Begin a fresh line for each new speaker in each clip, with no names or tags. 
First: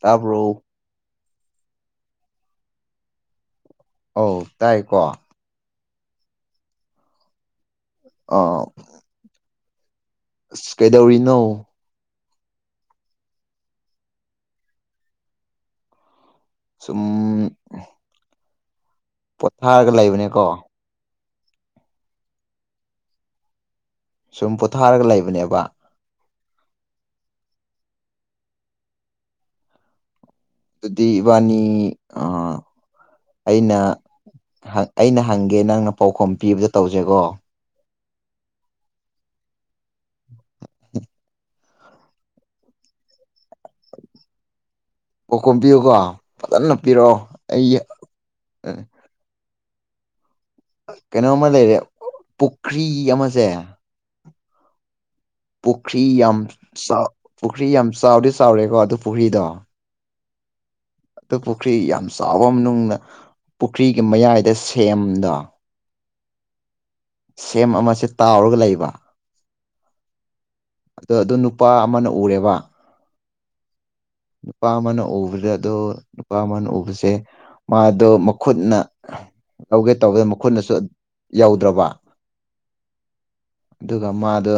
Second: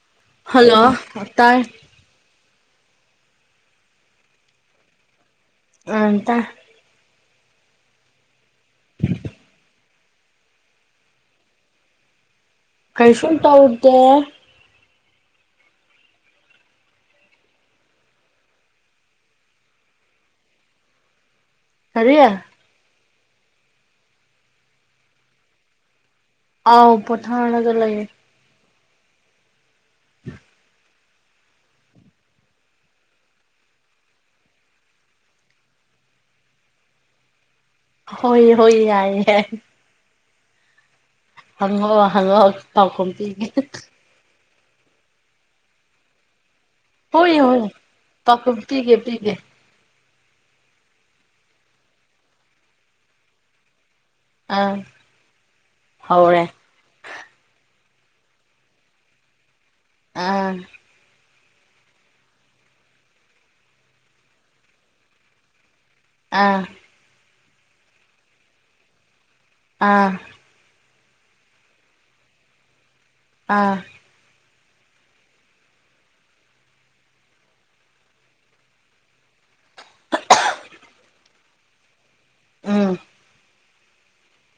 ꯇꯥꯕ꯭ꯔꯣ
ꯍꯜꯂꯣ ꯇꯥꯏ
ꯑꯧ ꯇꯥꯏꯀꯣ
ꯑꯝ ꯇꯥꯏ
ꯑꯥ ꯑꯁ ꯀꯩꯗꯧꯔꯤꯅꯣ
ꯀꯩꯁꯨ ꯇꯧꯗꯦ
ꯁꯨꯝ ꯄꯣꯊꯥꯔꯒ ꯂꯩꯕꯅꯦꯀꯣ
ꯀꯔꯤ
ꯁꯨꯝ ꯄꯣꯊꯥꯔꯒ ꯂꯩꯕꯅꯦꯕ
ꯑꯥꯎ ꯄꯣꯊꯥꯔꯒ ꯂꯩꯔꯦ
ꯑꯗꯨꯗꯤ ꯏꯕꯥꯅꯤ ꯑ ꯑꯩꯅ ꯍꯪ ꯑꯩꯅ ꯍꯪꯒꯦ ꯅꯪꯅ ꯄꯥꯎꯈꯨꯝ ꯄꯤꯕꯗꯣ ꯇꯧꯁꯦꯀꯣ
ꯍꯣꯏ ꯍꯣꯏ ꯌꯥꯏꯌꯦ ꯍꯪꯉꯣ ꯍꯪꯉꯣ ꯄꯥꯎꯈꯨꯝ ꯄꯤꯒꯦ
ꯄꯥꯎꯈꯨꯝ ꯄꯤꯌꯨꯀꯣ ꯐꯖꯅ ꯄꯤꯔꯛꯑꯣ ꯑꯩ ꯑ
ꯄꯤꯄꯤꯒꯦ
ꯀꯩꯅꯣꯝꯃ ꯂꯩꯔꯦ ꯄꯨꯈ꯭ꯔꯤ ꯑꯃꯁꯦ
ꯑꯥ
ꯄꯨꯈ꯭ꯔꯤ ꯌꯥꯝ
ꯍꯧꯔꯦ
ꯆꯥꯎ ꯄꯨꯈ꯭ꯔꯤ ꯌꯥꯝ ꯆꯥꯎꯗꯤ ꯆꯥꯎꯔꯦꯀꯣ ꯑꯗꯨ ꯄꯨꯈ꯭ꯔꯤꯗꯣ
ꯑꯥ
ꯇꯨ ꯄꯨꯈ꯭ꯔꯤ ꯌꯥꯝ ꯆꯥꯎꯕ ꯃꯅꯨꯡꯗ ꯄꯨꯈ꯭ꯔꯤꯒꯤ ꯃꯌꯥꯏꯗ ꯁꯦꯝꯗꯣ
ꯑꯥ
ꯁꯦꯝ ꯑꯃꯁꯦ ꯇꯥꯎꯔꯒ ꯂꯩꯕ
ꯑꯥ
ꯑꯗꯣ ꯑꯗꯨ ꯅꯨꯄꯥ ꯑꯃꯅ ꯎꯔꯦꯕ
ꯑꯥ
ꯅꯨꯄꯥ ꯑꯃꯅ ꯎꯕꯗ ꯑꯗꯣ ꯅꯨꯄꯥ ꯑꯃꯅ ꯎꯕꯁꯦ ꯃꯥꯗꯣ ꯃꯈꯨꯠꯅ ꯇꯧꯒꯦ ꯇꯧꯕꯗ ꯃꯈꯨꯠꯅꯁꯨ ꯌꯧꯗ꯭ꯔꯕ
ꯎꯝ
ꯑꯗꯨꯒ ꯃꯥꯗꯣ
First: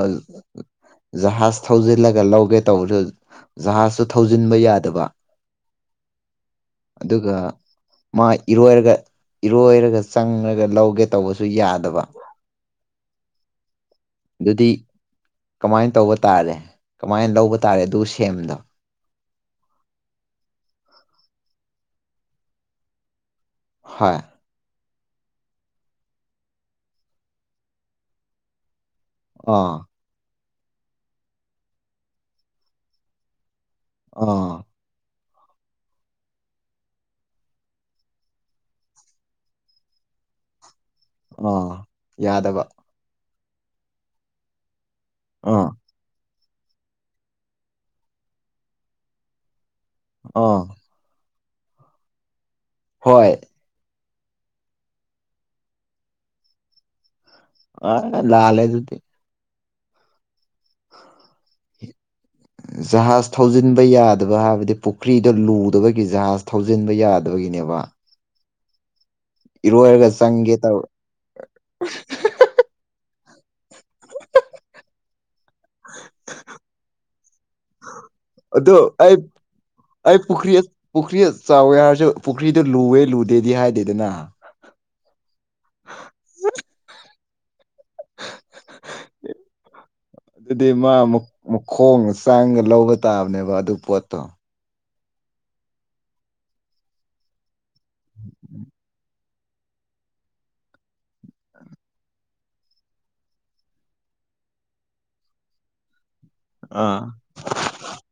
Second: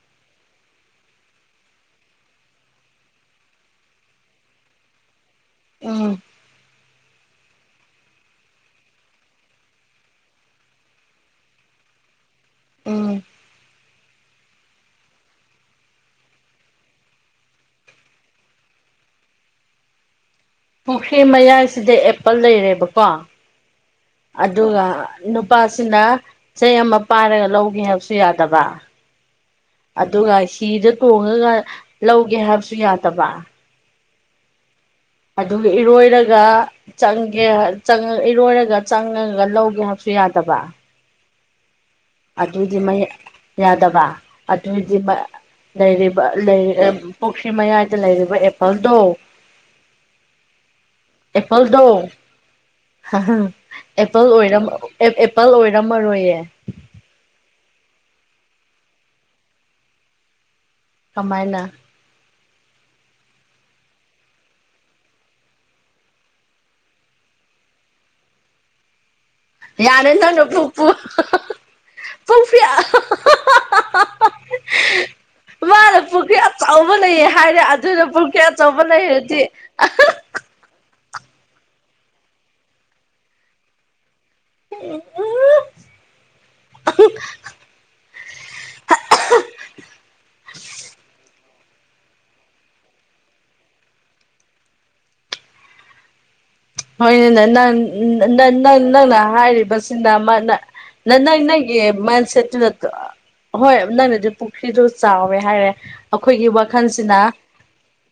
ꯖꯍꯥꯖ ꯊꯧꯖꯤꯜꯂꯒ ꯂꯧꯒꯦ ꯇꯧꯕꯗꯨ ꯖꯍꯥꯖꯁꯨ ꯊꯧꯖꯤꯟꯕ ꯌꯥꯗꯕ
ꯎꯝ
ꯑꯗꯨꯒ ꯃꯥ ꯏꯔꯣꯏꯔꯒ ꯏꯔꯣꯏꯔꯒ ꯆꯪꯉꯒ ꯂꯧꯒꯦ ꯇꯧꯕꯁꯨ ꯌꯥꯗꯕ
ꯎꯝ
ꯑꯗꯨꯗꯤ ꯀꯃꯥꯏꯅ ꯇꯧꯕ ꯇꯥꯔꯦ ꯀꯃꯥꯏꯅ ꯂꯧꯕ ꯇꯥꯔꯦ ꯑꯗꯨ ꯁꯦꯝꯗꯣ
ꯄꯨꯨꯡꯈ꯭ꯔꯤ ꯃꯌꯥꯏꯁꯤꯗ ꯑꯦꯄꯜ ꯂꯩꯔꯦꯕꯀꯣ
ꯍꯣꯏ
ꯑꯗꯨꯒ ꯅꯨꯄꯥꯁꯤꯅ ꯆꯩ ꯑꯃ ꯄꯥꯏꯔꯒ ꯂꯧꯒꯦ ꯍꯥꯏꯕꯁꯨ ꯌꯥꯗꯕ
ꯑ
ꯑꯗꯨꯒ ꯍꯤꯗ ꯇꯣꯡꯉꯒ ꯂꯧꯒꯦ ꯍꯥꯏꯕꯁꯨ ꯌꯥꯗꯕ
ꯑꯥ
ꯑꯗꯨꯒ ꯏꯔꯣꯏꯔꯒ ꯆꯪꯒꯦ ꯆꯪꯉ ꯏꯔꯣꯏꯔꯒ ꯆꯪꯉꯒ ꯂꯧꯒꯦ ꯍꯥꯏꯕꯁꯨ ꯌꯥꯗꯕ
ꯑ
ꯑꯗꯨꯏꯗꯤ ꯃꯩ ꯌꯥꯗꯕ ꯑꯗꯨꯗꯤ ꯃ
ꯑ
ꯂꯩꯔꯤꯕ ꯂꯩ ꯑ ꯄꯨꯈ꯭ꯔꯤ ꯃꯌꯥꯏꯗ ꯂꯩꯔꯤꯕ ꯑꯦꯄꯜꯗꯣ
ꯑꯣ
ꯑꯦꯄꯜꯗꯣ
ꯍꯣꯏ
ꯑꯦꯄꯜ ꯑꯣꯏꯔꯝ ꯑꯦ ꯑꯦꯄꯜ ꯑꯣꯏꯔꯝꯃꯔꯣꯏꯌꯦ
ꯑ ꯂꯥꯂꯦ ꯑꯗꯨꯗꯤ
ꯀꯃꯥꯏꯅ
ꯖꯍꯥꯖ ꯊꯧꯖꯤꯟꯕ ꯌꯥꯗꯕ ꯍꯥꯏꯕꯗꯤ ꯄꯨꯈ꯭ꯔꯤꯗ ꯂꯨꯗꯕꯒꯤ ꯖꯍꯥꯖ ꯊꯧꯖꯤꯟꯕ ꯌꯥꯗꯕꯒꯤꯅꯦꯕ ꯏꯔꯣꯏꯔꯒ
ꯌꯥꯔꯦ ꯅꯪꯅ
ꯆꯪꯒꯦ
ꯐꯨꯄꯨ
ꯇꯧꯔ
[unintelligible] ꯃꯥꯅ ꯄꯨꯈ꯭ꯔꯤ ꯑꯆꯧꯕ ꯂꯩꯌꯦ ꯍꯥꯏꯔꯦ ꯑꯗꯨꯅ ꯄꯨꯈ꯭ꯔꯤ
ꯑꯗꯣ
ꯑꯆꯧꯕ
ꯑꯩ
ꯂꯩꯔꯗꯤ
ꯑꯩ ꯄꯨꯈ꯭ꯔꯤ ꯄꯨꯈ꯭ꯔꯤ ꯆꯥꯎꯋꯦ ꯍꯥꯏꯔꯁꯨ ꯄꯨꯈ꯭ꯔꯤꯗ ꯂꯨꯋꯦ ꯂꯨꯗꯦꯗꯤ ꯍꯥꯏꯗꯦꯗꯅ
[unintelligible]
[inaudible] ꯑꯗꯨꯗꯤ ꯃꯥ ꯃꯈꯣꯡꯒ ꯆꯥꯡꯒ ꯂꯧꯕ ꯇꯥꯕꯅꯦꯕ ꯑꯗꯨ ꯄꯣꯠꯇꯣ
ꯍꯣꯏꯅꯦ ꯅꯪ ꯅꯪ ꯅꯪ ꯅꯪꯅ ꯍꯥꯏꯔꯤꯕꯁꯤꯅ ꯑꯃꯥꯅ ꯅꯪ ꯅꯪꯒꯤ ꯃꯟꯁꯦꯠꯇꯣ ꯅꯠꯇ꯭ꯔꯣ ꯍꯣꯏ ꯅꯪꯅꯗꯤ ꯄꯨꯈ꯭ꯔꯤꯗꯣ ꯆꯥꯎꯋꯦ ꯍꯥꯏꯔꯦ ꯑꯩꯈꯣꯏꯒꯤ
ꯑꯥ
ꯋꯥꯈꯜꯁꯤꯅ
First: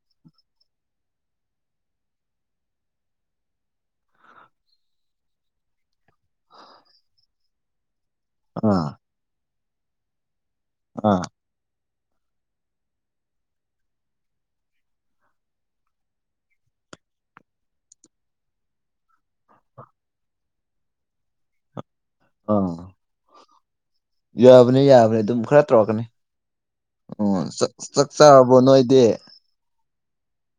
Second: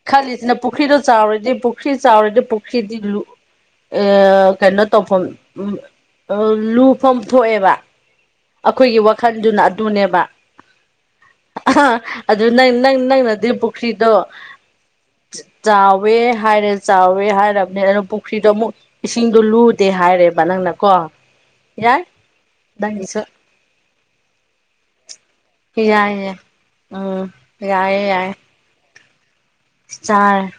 ꯈꯜꯂꯤꯁꯤꯅ ꯄꯨꯈ꯭ꯔꯤꯗꯣ ꯆꯥꯎꯔꯗꯤ ꯄꯨꯈ꯭ꯔꯤ ꯆꯥꯎꯔꯗꯤ ꯄꯨꯈ꯭ꯔꯤꯗꯤ ꯂꯨ ꯑꯦ ꯀꯩꯅꯣ ꯇꯧꯐꯝ ꯑꯥ ꯂꯨꯐꯝ ꯊꯣꯛꯑꯦꯕ
ꯑꯥ
ꯑꯩꯈꯣꯏꯒꯤ ꯋꯥꯈꯜꯗꯨꯅ ꯑꯗꯨꯅꯦꯕ
ꯑꯥ
ꯑꯗꯨ ꯅꯪ ꯅꯪ ꯅꯪꯅꯗꯤ ꯄꯨꯈ꯭ꯔꯤꯗꯣ ꯆꯥꯎꯋꯦ ꯍꯥꯏꯔꯦ ꯆꯥꯎꯋꯦ ꯍꯥꯏꯔꯕꯅꯤꯅ ꯄꯨꯈ꯭ꯔꯤꯗꯣ ꯑꯃꯨꯛ ꯏꯁꯤꯡꯗꯣ ꯂꯨꯗꯦ ꯍꯥꯏꯔꯦꯕ ꯅꯪꯅ ꯀꯣ ꯌꯥꯏ
ꯑꯥ
ꯅꯪꯒꯤꯁꯨ
ꯌꯥꯕꯅꯤ ꯌꯥꯕꯅꯤ ꯑꯗꯨꯝ ꯈꯔꯥ ꯇꯧꯔꯛꯀꯅꯤ
ꯌꯥꯏꯌꯦ ꯎꯝ
ꯑꯣ
ꯌꯥꯏꯌꯦ
ꯆꯥꯛ
ꯌꯥꯏꯌꯦ
ꯆꯥꯔꯕꯣ ꯅꯣꯏꯗꯤ
ꯆꯥꯔꯦ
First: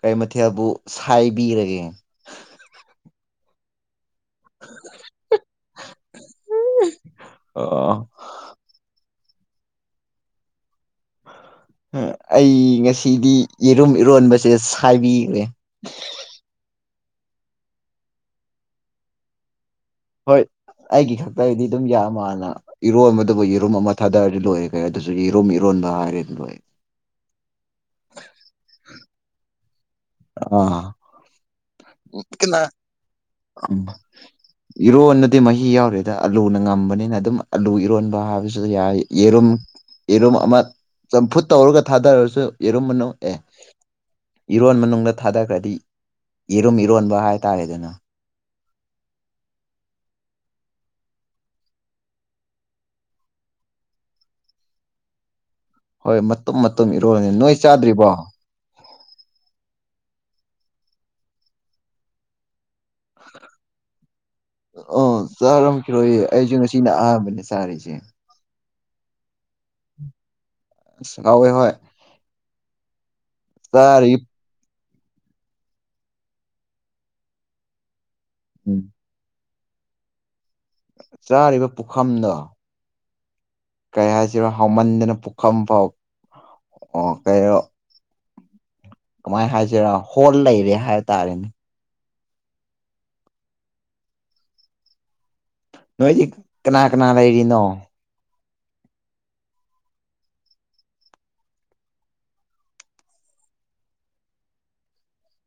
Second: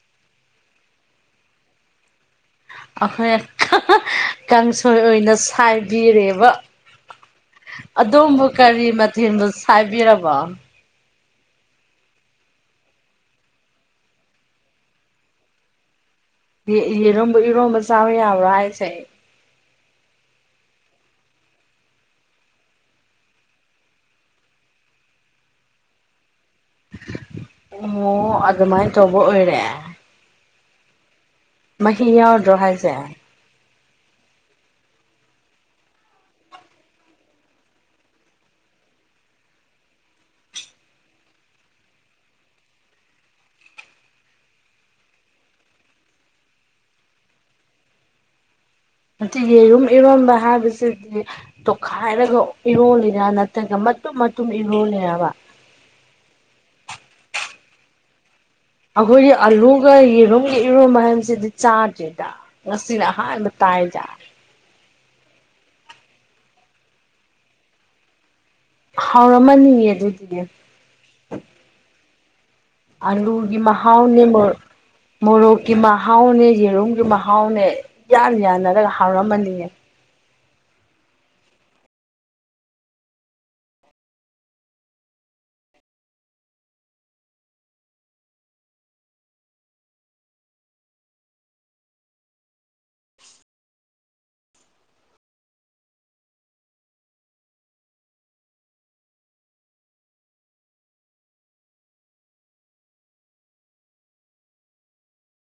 ꯀꯔꯤ ꯃꯊꯦꯜꯕꯨ ꯁꯥꯏꯕꯤꯔꯒꯦ
ꯑꯩꯈꯣꯏ ꯀꯥꯡꯁꯣꯏ ꯑꯣꯏꯅ ꯁꯥꯏꯕꯤꯔꯦꯕ
ꯑꯣ
ꯑꯗꯣꯝꯕꯨ ꯀꯔꯤ ꯃꯊꯦꯜꯕꯨ ꯁꯥꯏꯕꯤꯔꯕ
ꯑꯩ ꯉꯥꯁꯤꯗꯤ ꯌꯦꯔꯨꯝ ꯏꯔꯣꯟꯕꯁꯦ ꯁꯥꯏꯕꯤꯈ꯭ꯔꯦ
ꯑꯦ ꯑꯦ ꯌꯦꯔꯨꯝꯕꯨ ꯏꯔꯣꯝꯕ ꯆꯥꯕ ꯌꯥꯕ꯭ꯔꯥ ꯍꯥꯏꯁꯦ
ꯍꯣꯏ ꯑꯩꯒꯤ ꯈꯛꯇꯒꯤꯗꯤ ꯑꯗꯨꯝ ꯌꯥꯝ ꯃꯥꯜꯅ ꯏꯔꯣꯟꯕꯗꯨꯕꯨ ꯌꯦꯔꯨꯝ ꯑꯃꯥ ꯊꯥꯗꯔꯗꯤ ꯂꯣꯏꯔꯦ ꯀꯩ ꯑꯗꯨꯁꯨ ꯌꯦꯔꯨꯝ ꯏꯔꯣꯟꯕ ꯍꯥꯏꯔꯗꯤ ꯂꯣꯏꯔꯦ
ꯑꯣ ꯑꯗꯨꯃꯥꯏꯅ ꯇꯧꯕ ꯑꯣꯏꯔꯦ
ꯑꯥ
ꯃꯥꯍꯤ ꯌꯥꯎꯗ꯭ꯔꯣ
ꯀꯅꯥ
ꯍꯥꯏꯖꯦ
[inaudible] ꯏꯔꯣꯟꯅꯗꯤ ꯃꯥꯍꯤ ꯌꯥꯎꯔꯣꯏꯗ ꯑꯂꯨꯅ ꯉꯝꯕꯅꯤꯅ ꯑꯗꯨꯝ ꯑꯂꯨ ꯏꯔꯣꯟꯕ ꯍꯥꯏꯕꯁꯤꯁꯨ ꯌꯥꯏ ꯌꯦꯔꯨꯝ ꯌꯦꯔꯨꯝ ꯑꯃꯥ ꯆꯝꯐꯨꯠ ꯇꯧꯔꯒ ꯊꯥꯗꯔꯁꯨ ꯌꯦꯔꯨꯝ ꯃꯅꯨꯡ ꯑꯦ ꯏꯔꯣꯟ ꯃꯅꯨꯡꯗ ꯊꯥꯗꯈ꯭ꯔꯗꯤ ꯌꯦꯔꯨꯝ ꯏꯔꯣꯟꯕ ꯍꯥꯏꯇꯥꯔꯦꯗꯅ
ꯅꯠꯇꯦ ꯌꯦꯔꯨꯝ ꯏꯔꯣꯝꯕ ꯍꯥꯏꯕꯁꯤꯗꯤ ꯇꯣꯠꯈꯥꯏꯔꯒ ꯏꯔꯣꯜꯂꯤꯔꯥ ꯅꯠꯇ꯭ꯔꯒ ꯃꯇꯨꯝ ꯃꯇꯨꯝ ꯏꯔꯣꯜꯂꯤꯔꯕ
ꯍꯣꯏ ꯃꯇꯨꯝ ꯃꯇꯨꯝ ꯏꯔꯣꯜꯅꯤ ꯅꯣꯏ ꯆꯥꯗ꯭ꯔꯤꯕꯣ
ꯑꯩꯈꯣꯏꯒꯤ ꯑꯂꯨꯒ ꯌꯦꯔꯨꯝꯒ ꯏꯔꯣꯟꯕ ꯍꯥꯏꯕꯁꯤꯗꯤ ꯆꯥꯗ꯭ꯔꯤꯗ ꯉꯥꯁꯤꯅ ꯑꯍꯥꯟꯕ ꯇꯥꯏꯗ
ꯑ ꯆꯥꯔꯝꯈꯤꯔꯣꯏꯌꯦ ꯑꯩꯁꯨ ꯉꯥꯁꯤꯅ ꯑꯍꯥꯟꯕꯅꯦ ꯆꯥꯔꯤꯁꯦ
ꯍꯥꯎꯔꯝꯃꯅꯤꯌꯦ ꯑꯗꯨꯗꯤ
ꯍꯥꯎꯋꯦ ꯍꯣꯏ
ꯑꯂꯨꯒꯤ
ꯆꯥꯔꯤ
ꯃꯍꯥꯎꯅꯤ ꯃꯣ ꯃꯣꯔꯣꯛꯀꯤ ꯃꯍꯥꯎꯅꯦ ꯌꯦꯔꯨꯝꯒꯤ ꯃꯍꯥꯎꯅꯦ ꯏꯌꯥꯟ
ꯎꯝ
ꯌꯥꯅꯔꯒ ꯍꯥꯎꯔꯝꯃꯅꯤꯌꯦ꯫
ꯆꯥꯔꯤꯕ ꯄꯨꯈꯝꯗꯣ, ꯀꯩ ꯍꯥꯏꯁꯤꯔ ꯍꯥꯎꯃꯟꯗꯅ ꯄꯨꯈꯝ ꯐꯥꯎ ꯀꯩ ꯀꯃꯥꯏ ꯍꯥꯏꯁꯤꯔ ꯍꯣꯜ ꯂꯩꯔꯦ ꯍꯥꯏꯕ ꯇꯥꯔꯦꯅꯦ꯫ ꯅꯣꯏꯗꯤ ꯀꯅꯥ ꯀꯅꯥ ꯂꯩꯔꯤꯅꯣ?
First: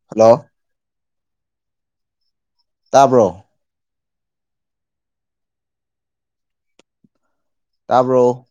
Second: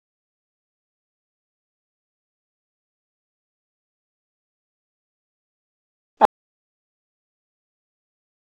ꯍꯜꯂꯣ! ꯇꯥꯕ꯭ꯔꯣ? ꯇꯥꯕ꯭ꯔꯣ?